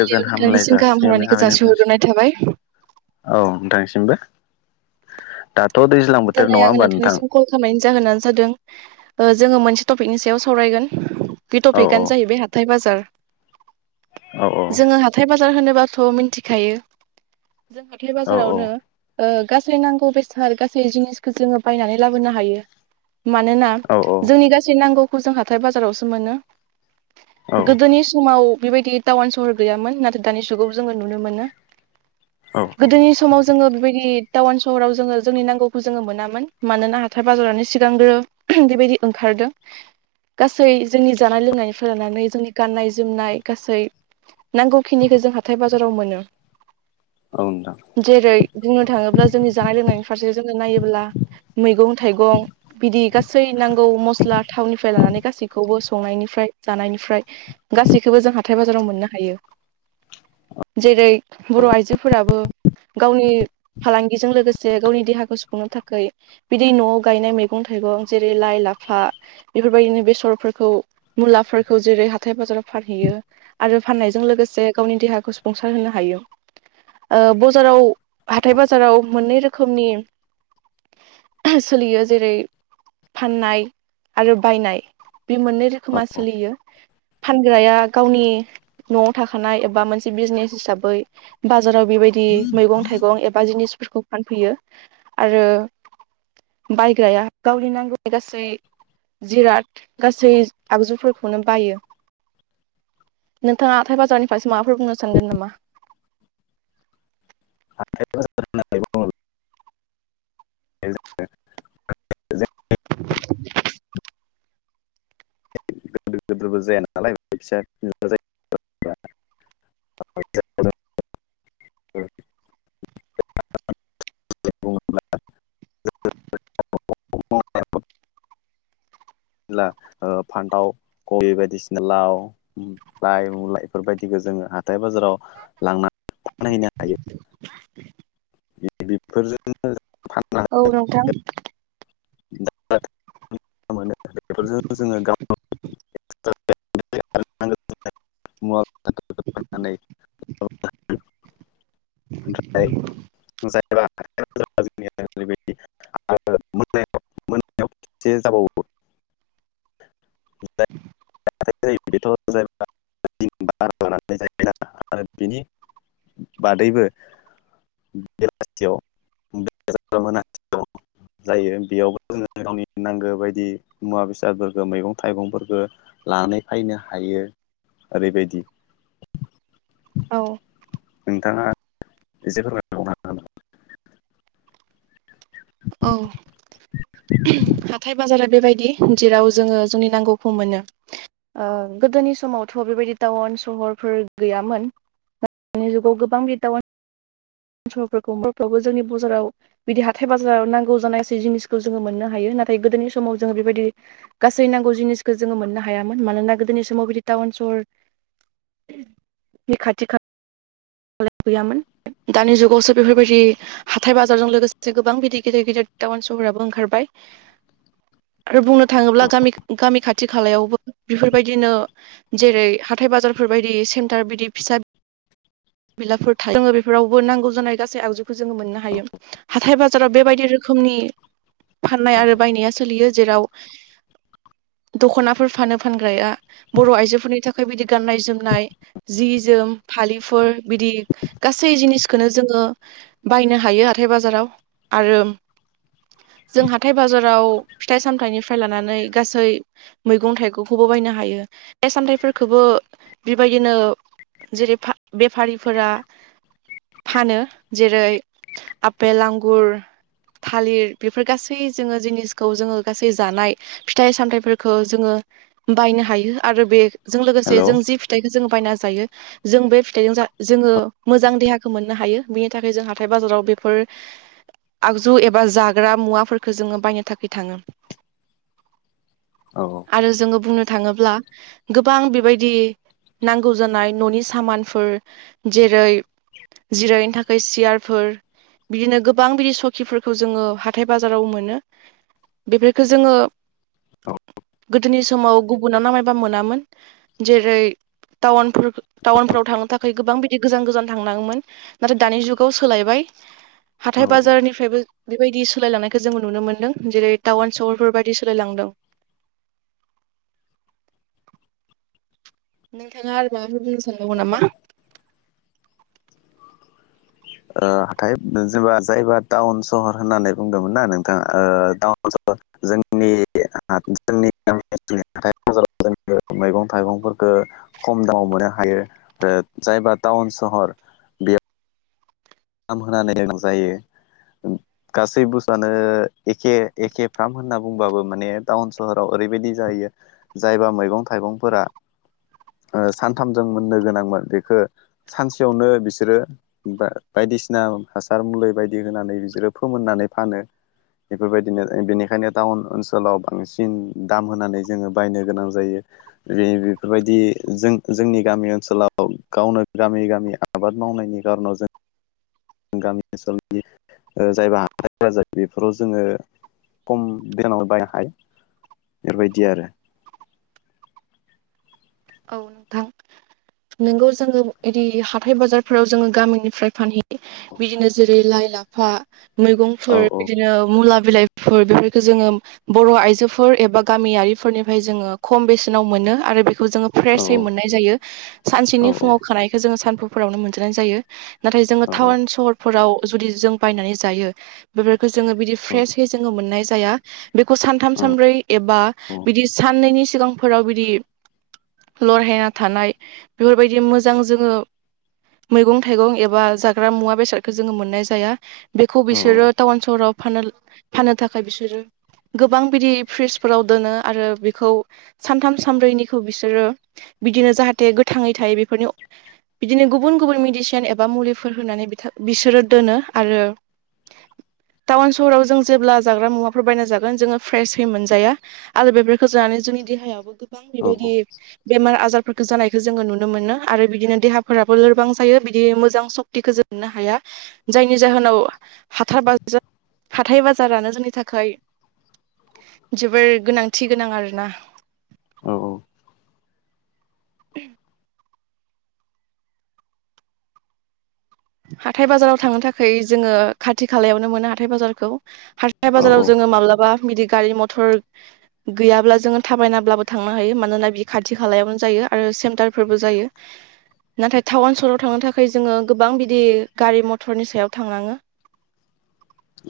गोजोन हामलाय नोंथांनिसिम गाहाम जासिनो हरनाय हामलायनायखौ थाबाय जासिहरग्रोनाय नोंथांसिम। थाबाय औ नोंथांनिसिमबो। दाथ' दै दिनै आङो नोंथांनिसिम कल खामनायनि जाहोनानो जादों ओ जोङो मोनसे टपिकनि सायाव सावरायगोन। बे औ औ टपिकानो जाहैबाय हाथाय बाजार। औ जोङो हाथाय बाजार होनोबाथ' मोनथि खायो जों हा थाइ औ बाजारावनो ओ गासै नांगौ बेसार गास सै जिनिसखो जोङो बायनानै लाबोनो हायो। मानोना औ जोंनि गासै नांगौ खौ जों हाथाय बाजारावसो मोनो। औ गोदोनि समाव बेबायदि टावान सहर गैयामोन नाथाय दानि जुगाव जोङो नुनो मोनो। औ औ गोदोनि समाव जोङो बेबायदि टावान सहराव जोङो जोंनि नांगौ खौ जोङो मोनामोन मानोना हाथाय बाजारानो सिगांग्रो बेबायदि ओंखारदों। गासै जोंनि जानाय लोंनायनिफ्राय लानानै जोंनि गाननाय जोमनाय गासै नांगौ खिनिखो जों हाथाय बाजाराव मोनो। औ नोंथां। जेरै बुंनो थाङोब्ला जोंनि जानाय लोंनायनि फारसे जोङो नायोब्ला मैगं थाइगं। बिदि गासै नांगौ मस्ला थावनिफ्राय लानानै गासैखौबो संनायनिफ्राय जानायनिफ्राय गासैखौबो जों हाथाय बाजाराव मोननो हायो। जेरै बर' औ आइजोफोराबो गावनि फालांगिजों लोगोसे गावनि देहा खौ सुफुंनो थाखै बिदि न'आव गायनाय मैगं थाइगं जेरै लाइ लाफा बेफोरबायदिनो बेसरफोरखौ मुलाफोरखौ जेरै हाथाय बाजाराव फानहैयो आरो फाननायजों लोगोसे गावनि देहाखौ सुफुंसार होनो हायो। ओ बजाराव हाथाय बाजाराव मोननै रोखोमनि [unintelligible] सोलियो जेरै फाननाय आरो बायनाय बे मोननै रो खोमा औ औ सोलियो। फानग्राया गावनि न'आव थाखानाय एबा मोनसे बिजनेस हिसाबै बाजाराव बेबायदि मैगं थाइगं एबा जिनिसफोरखौ फानफैयो आरो बायग्राया गावनि नांगौनि गासै जिराद गासै आगजुफोरखौनो बायो। नोंथाङा हाथाय बाजारनिफ्रायसो माफोर बुंनो सानगोन नामा? हाथाय बाज [inaudible] लोद्रोबो जाया नालाय [unintelligible] बुङोब्ला ब्ला ओ फान्थाव कबि बायदिसिना लाव उम लाइ मुला इफोर बायदिखौ जोङो हाथाय बाजाराव लांनानै फानहैनो हायो। [inaudible] बेफोरजोंनो फानना [unintelligible] औ नोंथां [unintelligible] मोनो बेफोरजों जोङो गाव मुवा बेसादफोरखौ फाननानै [inaudible] ओमफ्राय जों ओै बायदि [unintelligible] मोनाव खेबसे जाबावो [unintelligible] जायो बेथ' जोन लानानै जाहैबाय [unintelligible] आरो बिनि बादैबो बेयाव मोन [unintelligible] जायो बेयावबो जोङो गावनि नांगौ बायदि मुवा बेसादफोरखौ मैगं थाइगंफोरखौ लानानै फैनो हायो ओरैबायदि औ नोंथाङा एसे फोरमाय औ हाथाय बाजारा बेबायदि जेराव जोङो जोंनि नांगौखौ मोनो गोदोनि समावथ' बेबायदि टाउन सहरफोर गैयामोन दानि जुगाव गोबां टाउन [unintelligible] सहरफोरखौ बर'फ्रावबो जोंनि बाजाराव [unintelligible] बिदि हाथाय बाजाराव नांगौ जानाय जिनिसखौ जोङो मोननो हायो नाथाय गोदोनि समाव जोङो बेबायदि गासै नांगौ जिनिसखौ जोङो मोननो हायामोन मानोना गोदोनि समाव बिदि टाउन सहर बे खाथि खाला गैयामोन दानि जुगावसो बेफोरबायदि हाथाय बाजारजों लोगोसे गोबां बिदि गिदिर गिदिर टाउन सहराबो ओंखारबाय आरो बुंनो थाङोब्ला गामि गामि खाथि खालायावबो बेफोरबायदिनो जेरै हाथाय बाजारफोर बायदि सेन्टार बिदि फिसा बिलाफोर थायो जोङो बेफोरावबो नांगौ जानाय गासै आगजुखौ जोङो मोननो हायो हाथाय बाजाराव बेबायदि रोखोमनि फाननाय आरो बायनाया सोलियो जेराव दख'नाफोर फानो फानग्राया बर' आइजोफोरनि थाखाय बिदि गाननाय जोमनाय जि जोम फालिफोर बिदि गासै जिनिसखौनो जोङो बायनो हायो हाथाय बाजाराव आरो जों हाथाय बाजाराव फिथाइ सामथाइनिफ्राय लानानै गासै मैगं थाइगंखौबो बायनो हायो बे फिथाइ सामथाइफोरखौबो बेबायदिनो जेरै बेफारिफोरा फानो जेरै आपेल आंगुर थालिर बेफोर गासै जोङो जिनिसखौ जोङो गासै जानाय फिथाइ सामथाइफोरखौ जोङो बायनो हायो आरो बे जों लोगोसे हेल' जों जि फिथाइखौ जों बायना जायो जों बे जों जोङो मोजां देहाखौ मोननो हायो बिनि थाखाय जों हाथाय बाजाराव बेफोर आगजु एबा जाग्रा मुवाफोरखौ जोङो बायनो थाखाय थाङो औ औ आरो जोङो बुंनो थाङोब्ला गोबां बेबायदि नांगौ जानाय न'नि सामान फोर जेरै जिरायनो थाखाय सियारफोर बिदिनो गोबां बिदि सकिफोरखौ जोङो हाथाय बाजाराव मोनो बेफोरखौ जोङो गोदोनि समाव गुबुुनाव नामायबा मोनामोन जेरै टउन टाउनफोराव [unintelligible] थांनो थाखाय गोबां बिदि गोजान गोजान थांनाङोमोन नाथाय दानि जुगाव सोलायबाय हाथाय औ बाजारनिफ्रायबो बेबायदि सोलायलांनायखौ जोंङो नुनो मोन्दों जेरै टाउन सहरफोर बायदि सोलायलांदों नोंथाङा आरो माबाफोर बुंनो सानबायो नामा ओ हाथाय जेनेबा जायबा टाउन सहर होननानै बुंदोंमोन ना नोंथाङा ओ टाउन सहर जोंनि जोंनि गामि आगोलनि हाथाय बाजार मैगं थाइगंफोरखौ खम दामाव मोननो हायो ओ जायबा टाउन सहर नाम होनानै गोनां जायो गासै बुसथुयानो एखे एखे फ्राम होनना बुंबाबो माने टाउन सहराव ओरैबायदि जाहायो जायबा मैगं थाइगंफोरा ओ सानथामजों मोननो गोनांमोन बेखौ सानसेयावनो बिसोरो बायदिसिना हासार मुलि बायदि होनानै बिसोरो फोमोननानै फानो बेफोरबायदिनो बेनिखायनो टाउन ओनसोलाव बांसिन दाम होनानै जोङो बायनो गोनां जायो बे बेफोरबायदि जों जोंनि गामि ओनसोलाव गावनो गामि गामि आबाद मावनायनि खारनाव जों गामि ओनसोलनि जायबा आखाइफोरा जायो बेफोराव जोङो खम बेनाव बायनो हायो बेफोरबायदि आरो औ नोंथां नोंगौ जोङो इदि हाथाय बाजारफोराव जोङो गामिनिफ्राय फानहैयो बिदिनो जेरै लाइ लाफा औ मैगंफोर औ बिदिनो मुला बिलाइ फोर बेफोरखौ जोङो बर' आइजोफोर एबा गामियारिफोरनिफ्राय जोङो खम बेसेनाव मोनो आरो बेखौ जोङो औ फ्रेसै मोननाय जायो औ सानसेनि फुङाव खानायखौ जोङो सानफुफोरावनो मोनजानाय जायो नाथाय जोङो औ टाउन सहर फोराव जुदि जों बायनानै जायो बेफोरखौ जोङो बिदि फ्रेसयै जोङो मोननाय जाया बेखौ सानथाम औ सानब्रै एबा औ बिदि साननैनि सिगांफोराव बिदि लरहायना थानाय बेफोरबायदि मोजां जोङो मैगं-थाइगं एबा जाग्रा मुवा-बेसादखौ जोङो मोननाय जाया बेखौ बिसोरो टाउन सहराव फानो फाननो थाखाय बिसोरो गोबां बिदि फ्रिजफोराव दोनो आरो बेखौ सानथाम सानब्रैनिखौ बि बिदिनो जाहाथे गोथाङै थायो बे फोरनि बिदिनो गुबुन गुबुन मेदिसिन एबा मुलिफोर होनानै बिथा बिसोरो दोनो आरो टाउन सहराव जों जेब्ला जाग्रा मुवाफोर बायना जागोन जोङो फ्रेसहै मोनजाया आरो बेफोरखौ जानानै जोंनि देहायावबो गोबां औ बेबायदि बेमार-आजारफोरखौ जानायखौ जोङो नुनो मोनो आरो बिदिनो देहाफोराबो लोरबां जायो बिदि मोजां सक्तिखौ जों मोननो हाया जायनि जाहोनाव हाथाय बाजार हाथाय-बाजारानो जोंनि थाखाय जोबोर गोनांथि गोनां आरोना औ औ [inaudible] हाथाय-बाजाराव थांनो थाखाय जोङो खाथि खालायावनो मोनो हाथाय-बाजारखौ औ हाथाइ-बाजाराव जोङो माब्लाबा बिदि गारि मथर गैयाब्ला जोङो थाबायनाब्लाबो थांनो हायो मानोना बि खाथि खालायावनो जायो आरो सेन्टारफोरबो जायो नाथाय थाउन सहराव थांनो थाखाय जोङो गोबां बि दि गारि मथरनि सायाव थांनाङो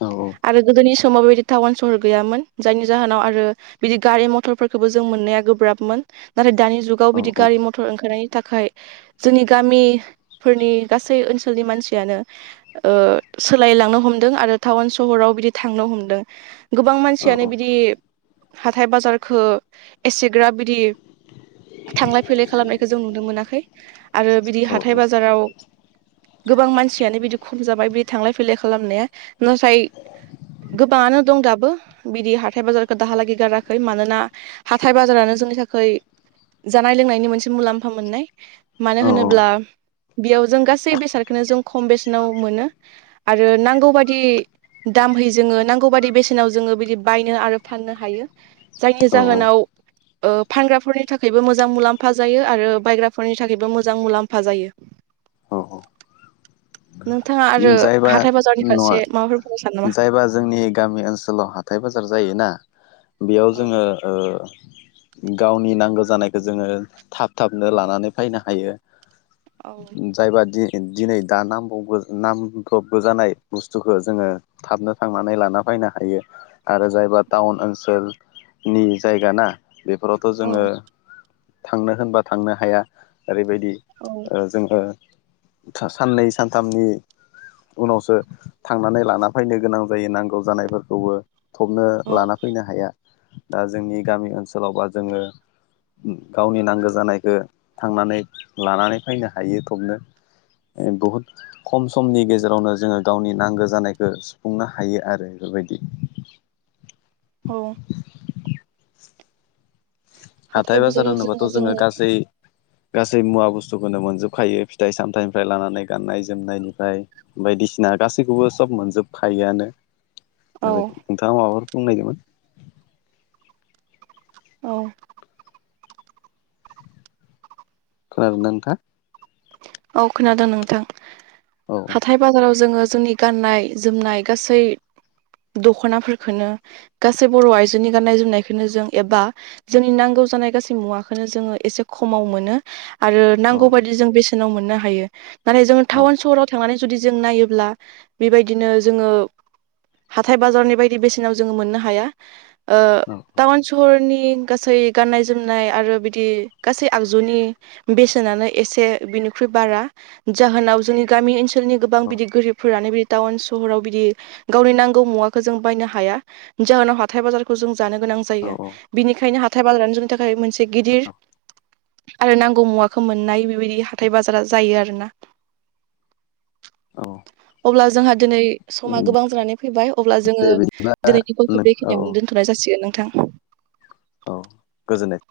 औ आरो गोदोनि समाव बेबायदि टाउन सहर गैयामोन जायनि जाहोनाव आरो बिदि गारि मथरफोरखौबो जों मोननाया गोब्राबमोन नाथाय दानि जुग गाव औ बिदि गारि मथर ओंखारनायनि थाखाय जोंनि गामिफोरनि गासै ओनसो सोलनि मानसियानो ओ सोलायलांनो हमदों आरो टाउन सहराव बिदि थांनो हमदों। गोबां मानसियानो बिदि हाथाइ बाजारखो एसेग्राब बिदि थांलाय फैलाय खालामनायखौ जों नुनो मोनाखै आरो बिदि औ हाथाय-बाजाराव गोबां मानसियानो बिदि खम जाबाय बे थांलाय फैलाय खालामनाया नाथाय गोबाङानो दं दाबो बिदि हाथाय-बाजारखो दाहालागि गाराखै मानोना हाथाय-बाजारानो जोंनि थाखै जानाय-लोंनायनि मोनसे मुलाम्फा मोननाय मानो होनोब्ला बेयाव जों गासै बेसे सारखोनो जों खम बेसेनाव मोनो आरो नांगौबादि दामहै जोङो नांगौ बायदि बेसेनाव जोङो बिदि बायनो आरो फाननो हायो जायनि औ जाहोनाव ओ फानग्राफोरनि थाखायबो मोजां मुलाम्फा जायो आरो बायग्राफोरनि थाखायबो मोजां मुलाम्फा जायो औ नोंथाङा आरो जायबा हाथाय बाजारनि नङा फारसे माबाफोर बुंनो सानो नामा जायबा जोंनि गामि ओनसो सोलाव हाथाय-बाजार जायोना बेयाव जोङो औ ओ गावनि नांगौ जानायखौ जोङो थाब थाबनो लानानै फायनो हायो औ जायबा दि दिनै दा नांबावगो नामब्र'बगो जानाय बुस्थुखो जोङो थाबनो थांनानै लाना फायनो हायो। आरो जायबा टाउन ओनसोलनि जायगा ना बेफोरावथ' जोङो औ थांनो होनबा थांनो हाया ओरैबायदि औ ओ जोङो सा साननै सानथामनि उनावसो थांनानै लाना फैनो गोनां जायो नांगौ जानायफोरखौबो थबनो औ लाना फैनो हाया दा जोंनि गामि ओनसोलाव बा जोङो गावनि नांगो जानायखो थांनानै लानानै फैनो हायो थबनो ओ बुहुद खम समनि गेजेरावनो जोङो गावनि नांगौ जानायखो सुफुंनो हायो आरो बेबायदि औ हाथाय हाथाय-बाजार बाजाराव होनोबाथ' जोङो जोंनि गासै गासै मुवा बुस्थुखोनो मोनजोबखायो फिथाइ-सामथाइनिफ्राय लानानै गाननाय-जोमनायनिफ्राय बायदिसिना गासैखौबो सब मोनजोबखायोआनो औ बेबायदि नोंथाङा माबाफोर बुंनायदोंमोन औ खोनादोना नोंथाङा? औ खोनादों नोंथां औ हाथाय बाजाराव जोङो जोंनि गाननाय-जोमनाय गासै दख'नाफोरखोनो गासै बर' आइजोनि-गाननाय जोमनायखोनो जों एबा जोंनि नांगौ जानाय गासै मुवाखोनो जोङो एसे खमाव मोनो आरो औ नांगौ बायदि जों बेसेनाव मोननो हायो नाथाय जोङो औ थाउन सहराव थांनानै जुदि जों नायोब्ला बेबायदिनो जोङो हाथाय-बाजारनि बायदि बेसेनाव जोङो मोननो हाया ओ औ टाउन सहरनि गासै गाननाय-जोमनाय आरो बिदि गासै आगजुनि बेसेनानो एसे बिनिख्रुइ बारा जाहोनाव जोंनि गामि ओनसोलनि गोबां बिदि गोरिबफोरानो बि टाउन सहराव बिदि गावनि नांगौ मुवाखो जों बायनो हाया जाहोनाव हा थाय बाजारखौ जों जानो गोनां औ जायो बिनिखायनो हाथाय-बाजारानो जोंनि थाखाय मोनसे गिदिर आरो नांगौ मुवाखौ मोननाय बेबायदि हाथाय बाजारा जायो आरोना औ अब्ला जोंहा दिनै समा गोबां जानानै फैबाय अब्ला दे जोङो बिदिब्ला दिनैनि टपिकखौ औ औ बेखिनियावनो दोनथ'नाय जासिगोन नोंथां। औ गोजोननाय